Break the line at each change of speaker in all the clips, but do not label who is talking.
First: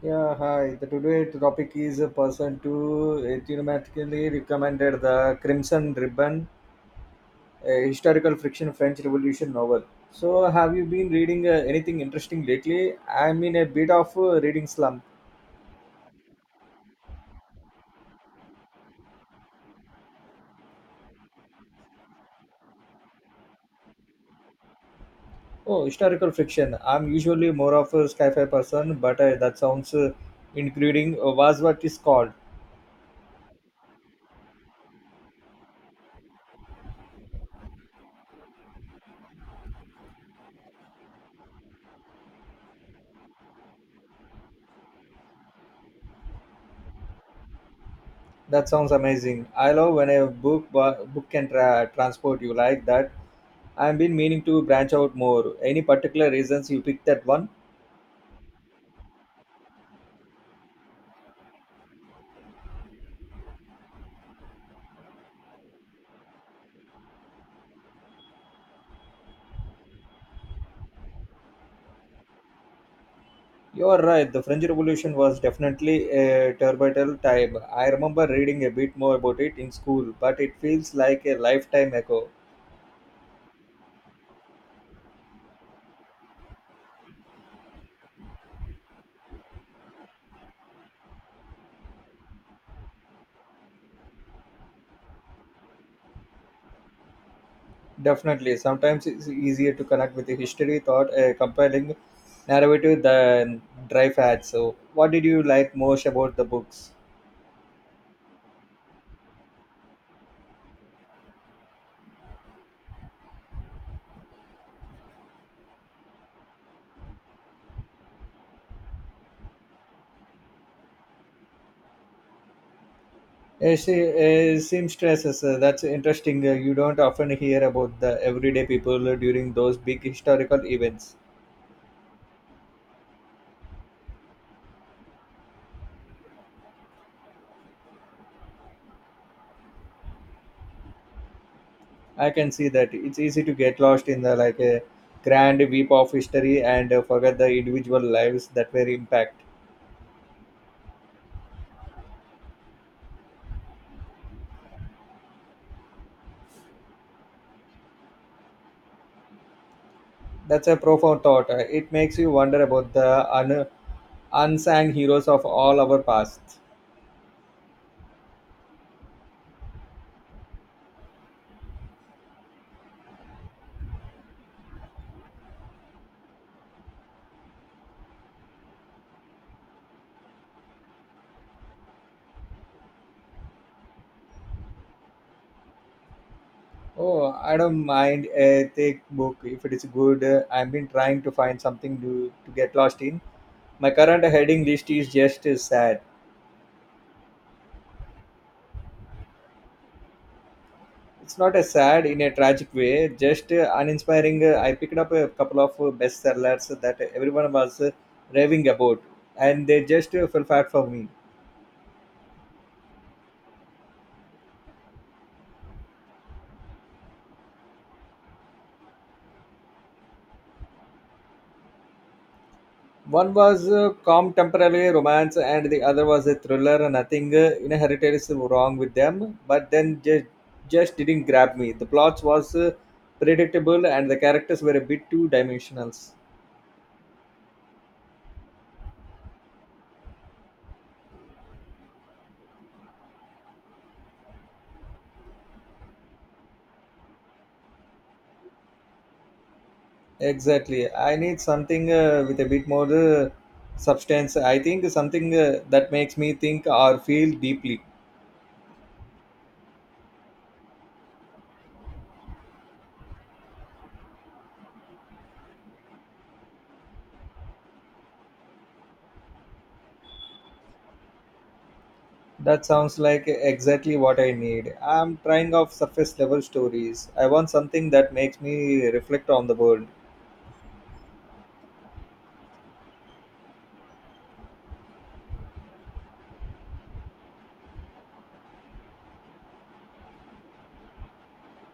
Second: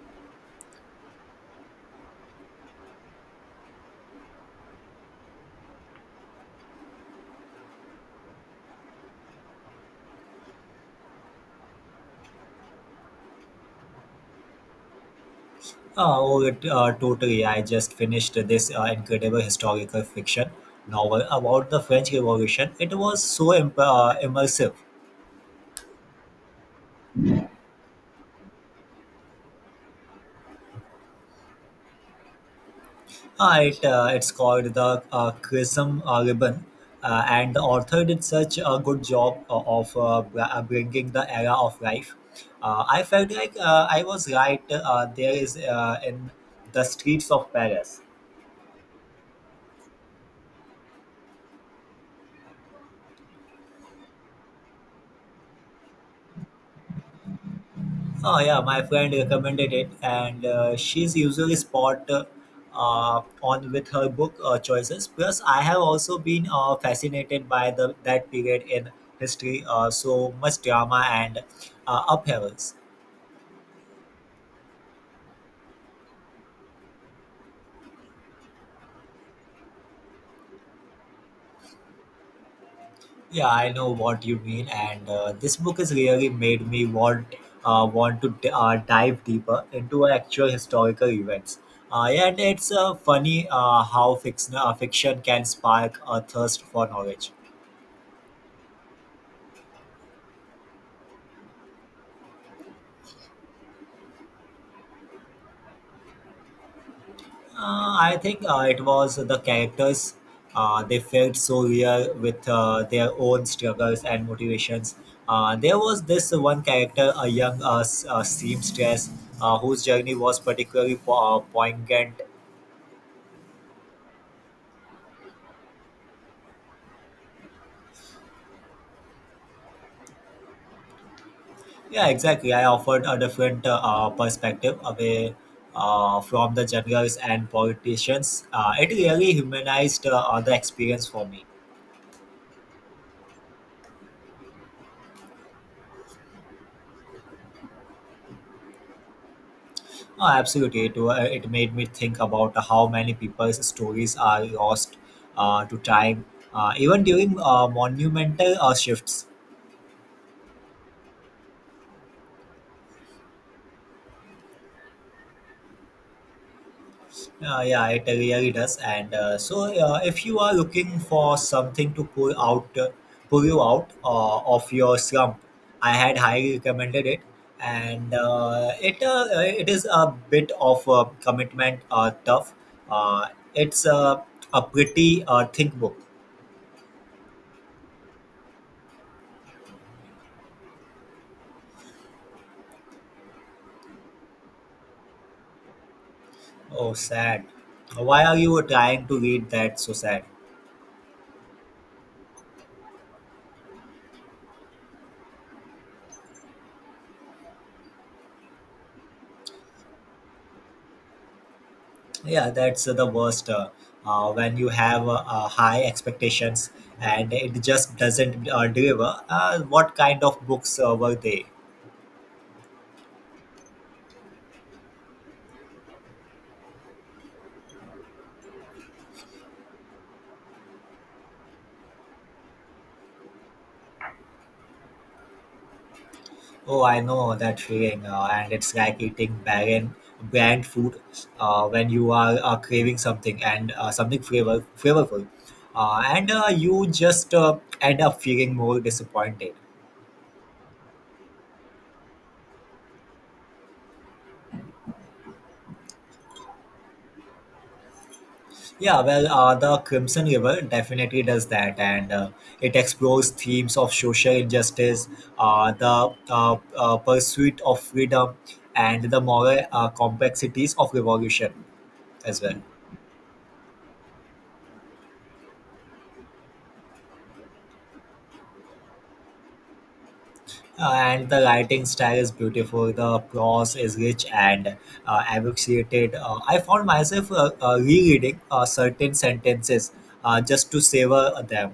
Yeah, hi. The today topic is a person to automatically recommended the Crimson Ribbon, a historical fiction French Revolution novel. So, have you been reading anything interesting lately? I'm in a bit of a reading slump.
Oh, totally. I just finished this incredible historical fiction novel about the French Revolution. It was so immersive.
Oh, historical fiction. I'm usually more of a sci-fi person, but that sounds including was what is called.
It's called The Chrism Ribbon, and the author did such a good job of bringing the era of life. I felt like I was right there is in the streets of Paris.
That sounds amazing. I love when a book can transport you like that. I've been meaning to branch out more. Any particular reasons you picked that one?
Oh yeah, my friend recommended it, and she's usually spot on with her book choices. Plus, I have also been fascinated by the that period in history. So much drama and upheavals.
You are right. The French Revolution was definitely a turbulent time. I remember reading a bit more about it in school, but it feels like a lifetime ago.
Yeah, I know what you mean, and this book has really made me want to dive deeper into actual historical events. Yeah, and it's funny how fiction can spark a thirst for knowledge.
Definitely. Sometimes it's easier to connect with the history thought a compelling narrative than dry facts. So, what did you like most about the books?
I think it was the characters. They felt so real with their own struggles and motivations. There was this one character, a young seamstress, whose journey was particularly poignant.
Uh, se- seamstresses, that's interesting. You don't often hear about the everyday people during those big historical events.
Yeah, exactly. I offered a different perspective away from the generals and politicians. It really humanized the experience for me.
I can see that it's easy to get lost in the like a grand weep of history and forget the individual lives that were impact.
Oh, absolutely. It made me think about how many people's stories are lost to time, even during monumental shifts.
That's a profound thought. It makes you wonder about the unsung heroes of all our past.
Yeah, it really does. And so, if you are looking for something to pull you out of your slump, I had highly recommended it. And it is a bit of a commitment, tough. Uh, it's A pretty thick book.
Oh, I don't mind a thick book if it is good. I've been trying to find something to get lost in. My current heading list is just sad.
Oh, sad. Why are you trying to read that so sad?
It's not a sad in a tragic way, just uninspiring. I picked up a couple of bestsellers that everyone was raving about, and they just fell flat for me.
Yeah, that's the worst. When you have high expectations and it just doesn't deliver, what kind of books were they?
One was calm temporary romance, and the other was a thriller. Nothing inherited is wrong with them, but then just didn't grab me. The plots was predictable, and the characters were a bit too dimensional.
Oh, I know that feeling, and it's like eating barren bland food when you are craving something and something flavorful, and you just end up feeling more disappointed.
Exactly. I need something with a bit more substance. I think something that makes me think or feel deeply.
Yeah, well, the Crimson River definitely does that, and it explores themes of social injustice, the pursuit of freedom, and the moral complexities of revolution as well.
That sounds like exactly what I need. I'm trying off surface level stories. I want something that makes me reflect on the world.
And the writing style is beautiful. The prose is rich and abbreviated. I found myself rereading certain sentences just to savor them.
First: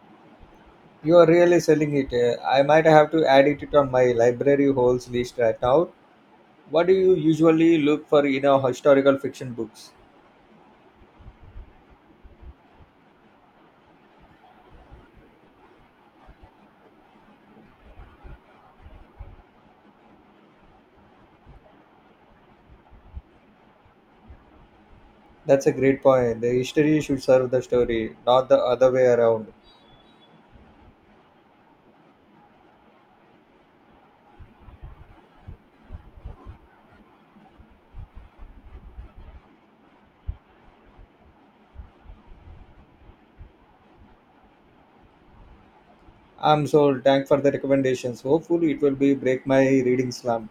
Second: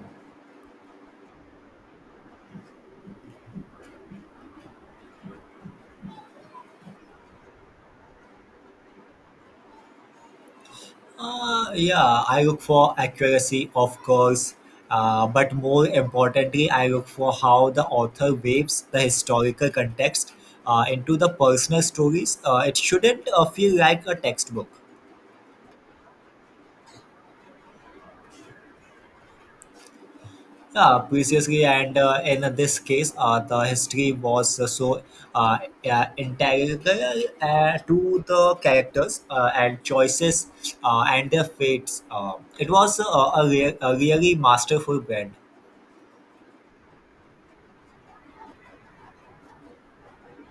You are really selling it. I might have to add it on my library holds list right now. What do you usually look for in a historical fiction books?
Yeah, I look for accuracy, of course, but more importantly, I look for how the author weaves the historical context into the personal stories. It shouldn't feel like a textbook.
That's a great point. The history should serve the story, not the other way around.
Yeah, previously, and in this case, the history was so uh, integral to the characters and choices and their fates. It was a really masterful blend.
I'm so thank for the recommendations. Hopefully, it will be break my reading slump.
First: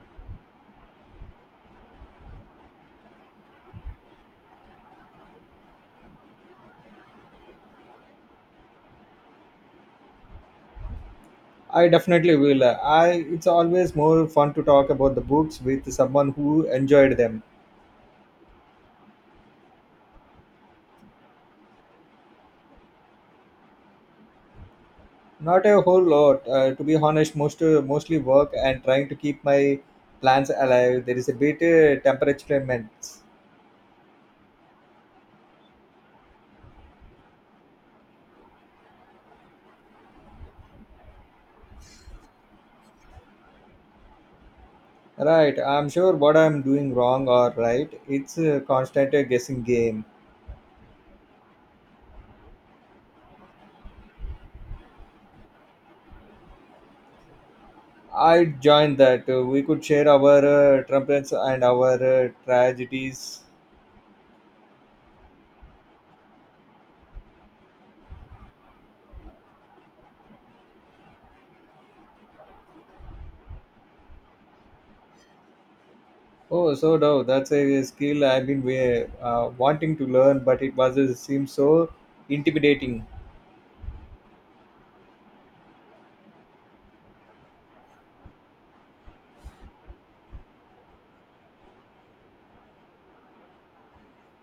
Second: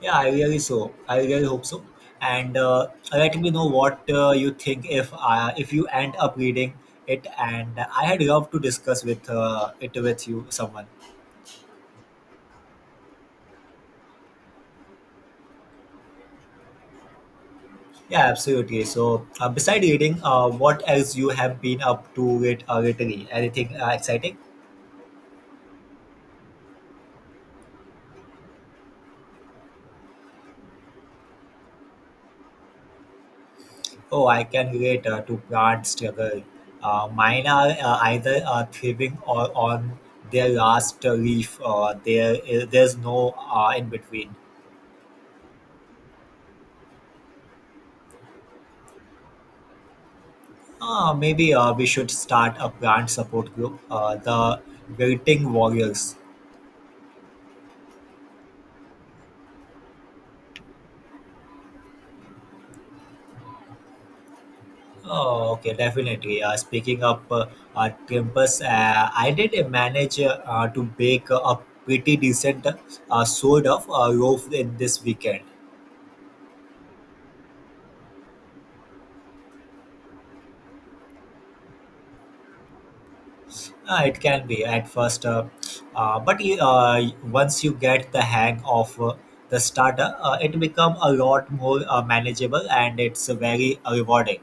Yeah, I really so. I really hope so. And let me know what you think if you end up reading it. And I had love to discuss with it with you, someone.
I definitely will. I it's always more fun to talk about the books with someone who enjoyed them.
Yeah, absolutely. So, beside reading, what else you have been up to lately? Anything exciting?
Not a whole lot, to be honest. Mostly work and trying to keep my plans alive. There is a bit temperature immense.
Oh, I can relate to plant struggle. Mine are either thriving or on their last leaf. There's no in between.
Right, I'm sure what I'm doing wrong or right. It's a constant guessing game.
Ah, maybe we should start a brand support group, the Waiting Warriors.
I joined that. We could share our trumpets and our tragedies.
Oh, okay, definitely. Speaking of Timpus, I did manage to bake a pretty decent sort of loaf in this weekend.
Oh, so no, that's a skill I've wanting to learn, but it was it seems so intimidating.
It can be at first, but once you get the hang of the starter, it become a lot more manageable and it's very rewarding.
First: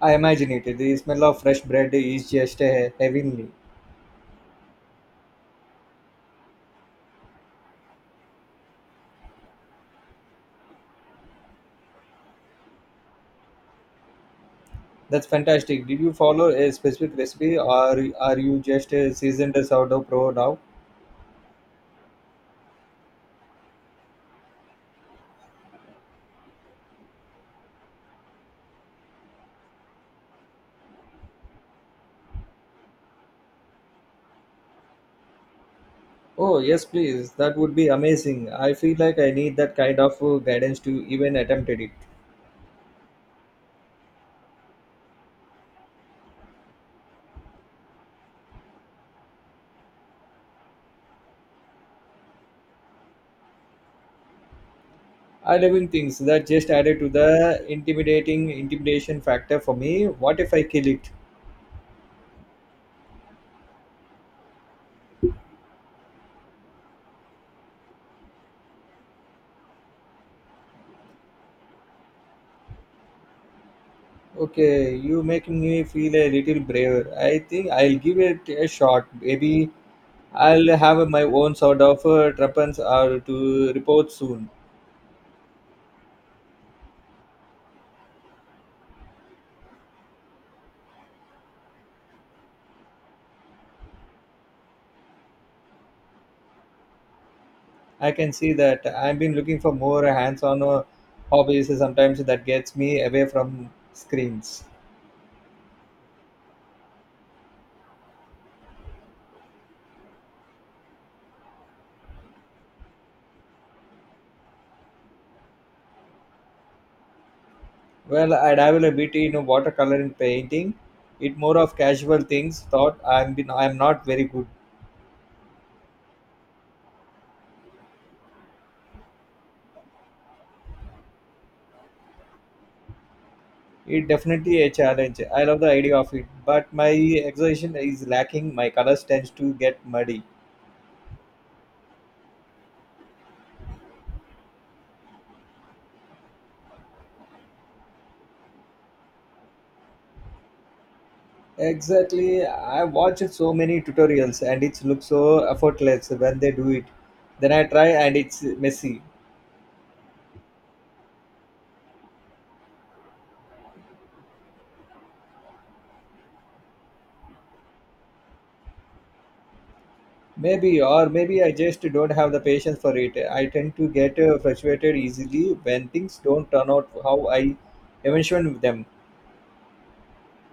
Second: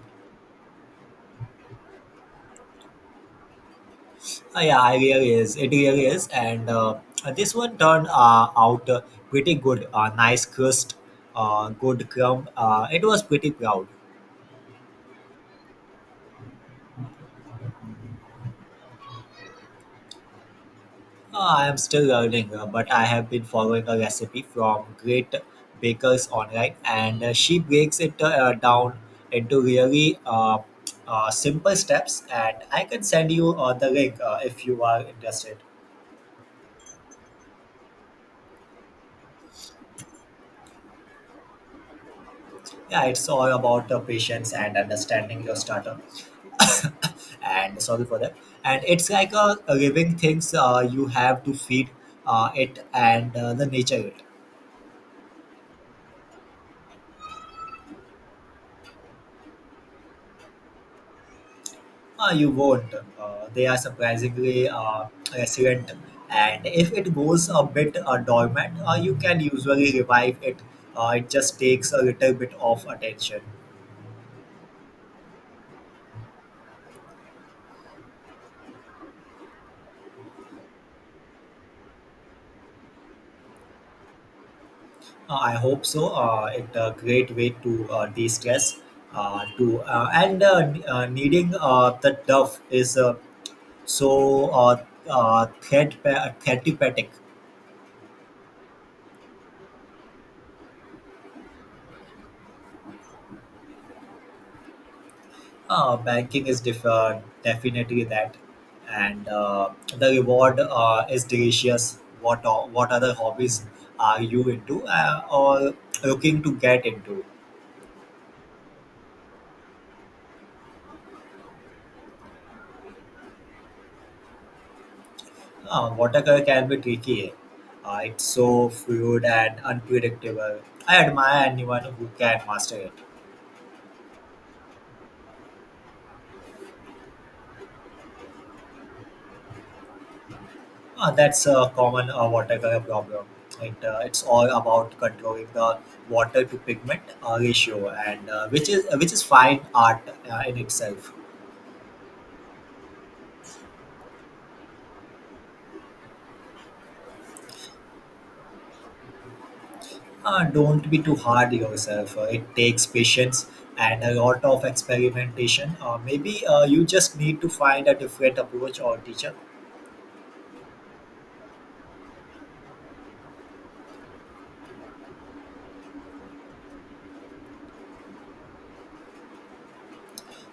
I imagine it. The smell of fresh bread is just heavenly.
Yeah, I really is. It really is. And this one turned out pretty good. Nice crust, good crumb. It was pretty proud.
That's fantastic. Did you follow a specific recipe, or are you just a seasoned sourdough pro now?
I am still learning, but I have been following a recipe from great bakers online, and she breaks it down into really simple steps. And I can send you the link if you are interested.
Oh, yes, please. That would be amazing. I feel like I need that kind of guidance to even attempt it.
Yeah, it's all about patience and understanding your starter. And sorry for that, and it's like a living things you have to feed it and the nature it.
I love in things that just added to the intimidating intimidation factor for me. What if I kill it?
You won't, they are surprisingly resilient, and if it goes a bit dormant you can usually revive it. It just takes a little bit of attention.
Okay, you making me feel a little braver. I think I'll give it a shot. Maybe I'll have my own sort of tuppence or to report soon.
I hope so. It's a great way to de-stress needing the dove is So, uh, therapeutic.
I can see that I've been looking for more hands-on hobbies. Sometimes that gets me away from screens.
Banking is definitely that, and the reward is delicious. What other hobbies are you into or looking to get into?
Well, I dabble a bit in watercolor and painting. It more of casual things. Thought I'm not very good.
Watercolor can be tricky. It's so fluid and unpredictable. I admire anyone who can master it.
It definitely a challenge. I love the idea of it, but my exertion is lacking. My colors tends to get muddy.
That's a common watercolor problem. It's all about controlling the water to pigment ratio, and which is fine art in itself.
Exactly. I watch so many tutorials and it looks so effortless when they do it. Then I try and it's messy.
Don't be too hard on yourself. It takes patience and a lot of experimentation. Maybe you just need to find a different approach or teacher.
Maybe or maybe I just don't have the patience for it. I tend to get frustrated easily when things don't turn out how I envision them.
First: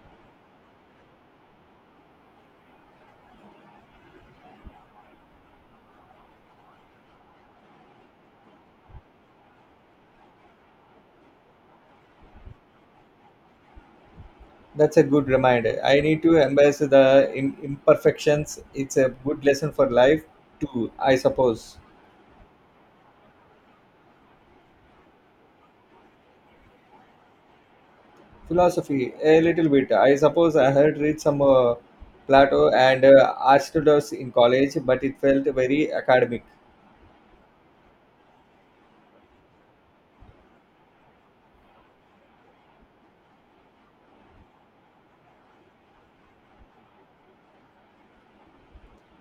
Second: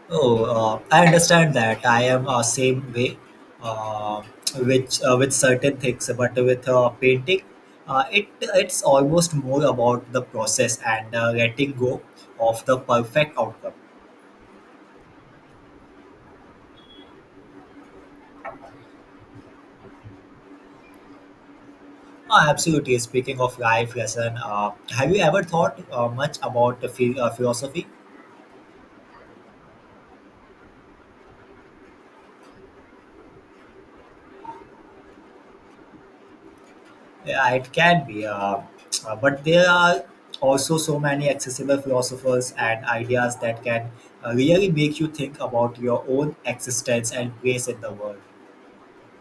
Oh, I understand that. I am same way, uh, which with certain things, but with painting, it's almost more about the process and letting go of the perfect outcome.
That's a good reminder. I need to embrace the imperfections. It's a good lesson for life too, I suppose.
Absolutely. Speaking of life lesson, have you ever thought much about the philosophy?
Philosophy, a little bit. I suppose I had read some Plato and Aristotle in college, but it felt very academic.
Yeah, it can be, but there are also so many accessible philosophers and ideas that can really make you think about your own existence and place in the world.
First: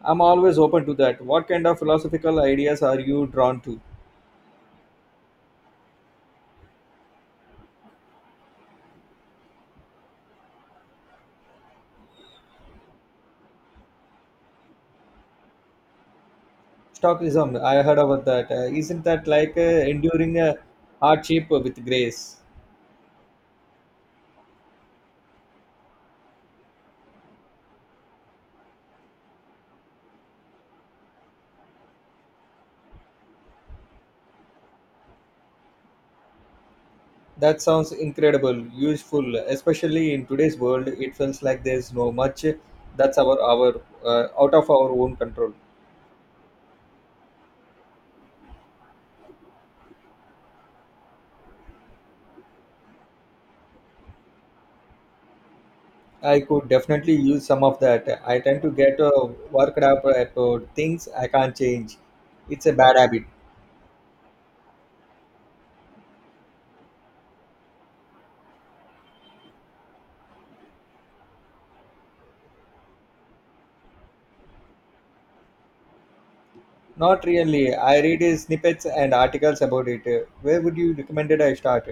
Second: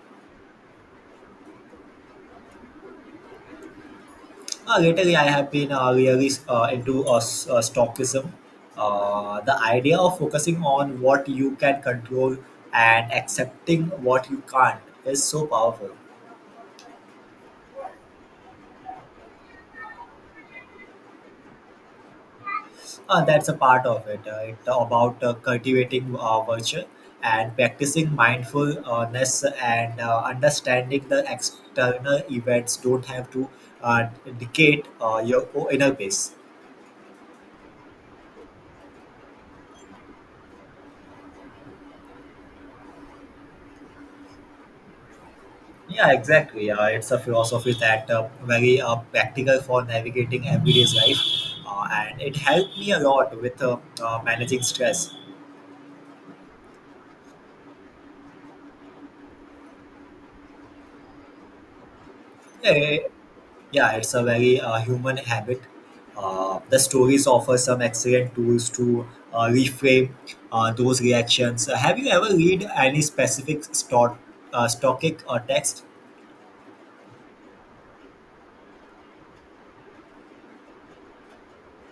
I'm always open to that. What kind of philosophical ideas are you drawn to?
Lately, I have been really into Stoicism, the idea of focusing on what you can control and accepting what you can't is so powerful.
Stoicism, I heard about that. Isn't that like enduring a hardship with grace?
That's a part of it. It about cultivating virtue and practicing mindfulness and understanding the external events don't have to uh, dictate your inner peace.
That sounds incredible, useful, especially in today's world. It feels like there's no much that's our out of our own control.
Yeah, exactly. It's a philosophy that very practical for navigating everyday's life, and it helped me a lot with managing stress.
I could definitely use some of that. I tend to get worked up about things I can't change. It's a bad
Yeah.
habit.
Yeah, it's a very human habit. The stories offer some excellent tools to reframe those reactions. Have you ever read any specific stoic text?
Not really. I read snippets and articles about it. Where would you recommend it I start?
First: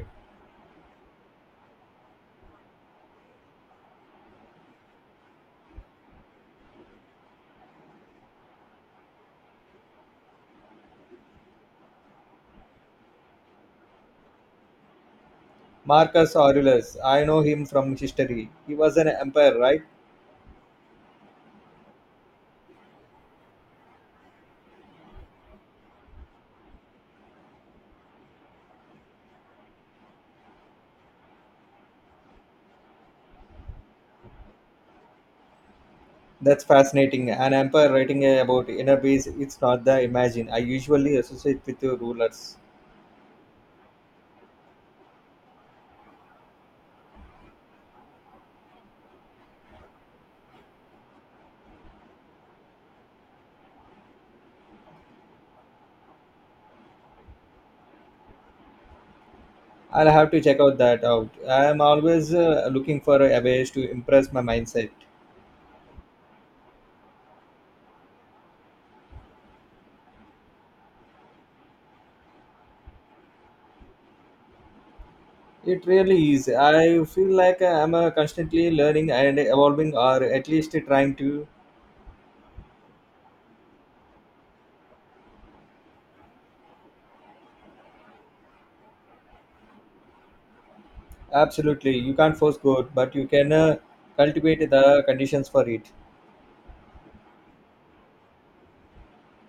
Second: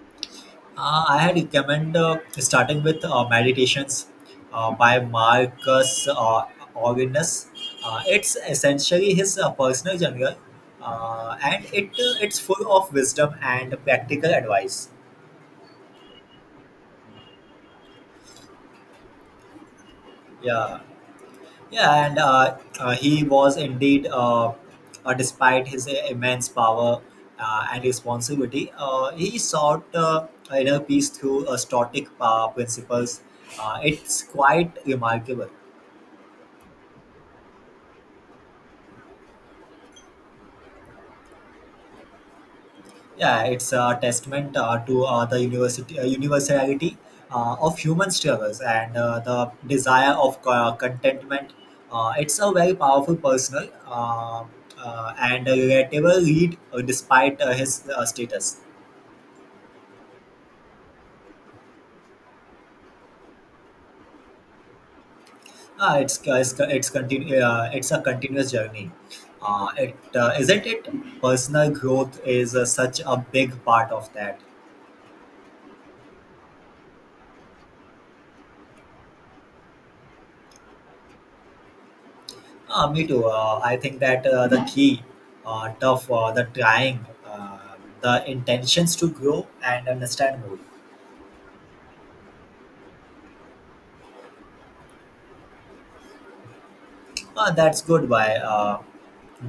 I had recommend starting with Meditations by Marcus Aurelius. It's essentially his personal journal, and it's full of wisdom and practical advice.
Marcus Aurelius. I know him from history. He was an emperor, right?
Yeah. Yeah, and He was indeed, despite his immense power and responsibility, he sought inner peace through Stoic principles. It's quite remarkable.
That's fascinating. An empire writing about inner peace, it's not the imagine. I usually associate with the rulers.
Yeah, it's a testament to the universality of human struggles and the desire of contentment. It's a very powerful personal and a relatable read despite his status.
I'll have to check out that out. I am always looking for a ways to impress my mindset.
Ah, it's a continuous journey. It Isn't it. Personal growth is such a big part of that.
It really is. I feel like I'm constantly learning and evolving, or at least trying to.
Me too. I think that the key, tough, the trying, the intentions to grow and understand more.
Absolutely, you can't force good, but you can cultivate the conditions for it.
That's good. By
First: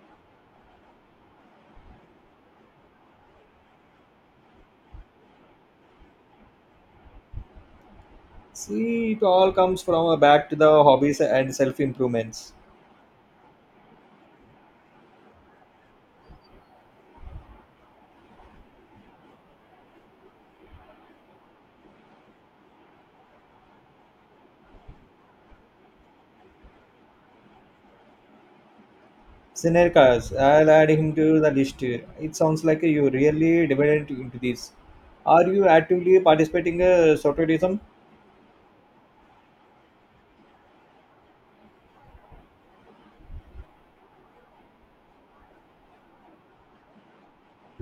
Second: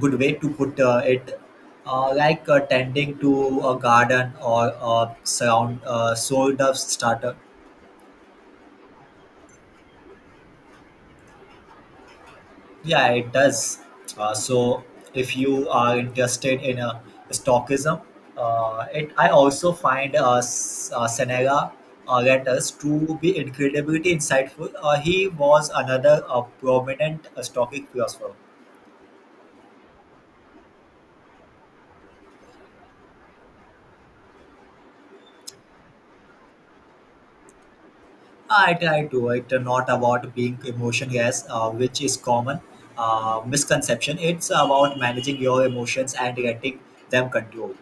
good way to put it. Like tending to a garden or a surround sort of starter.
See, it all comes from back to the hobbies and self improvements.
Yeah, it does. So, if you are interested in stockism, it I also find Senega letters to be incredibly insightful. He was another prominent Stoic philosopher.
Sinerkas, I'll add him to the list here. It sounds like you really divided into this. Are you actively participating softwareism?
I try to. It's not about being emotionless, which is common misconception. It's about managing your emotions and letting them control.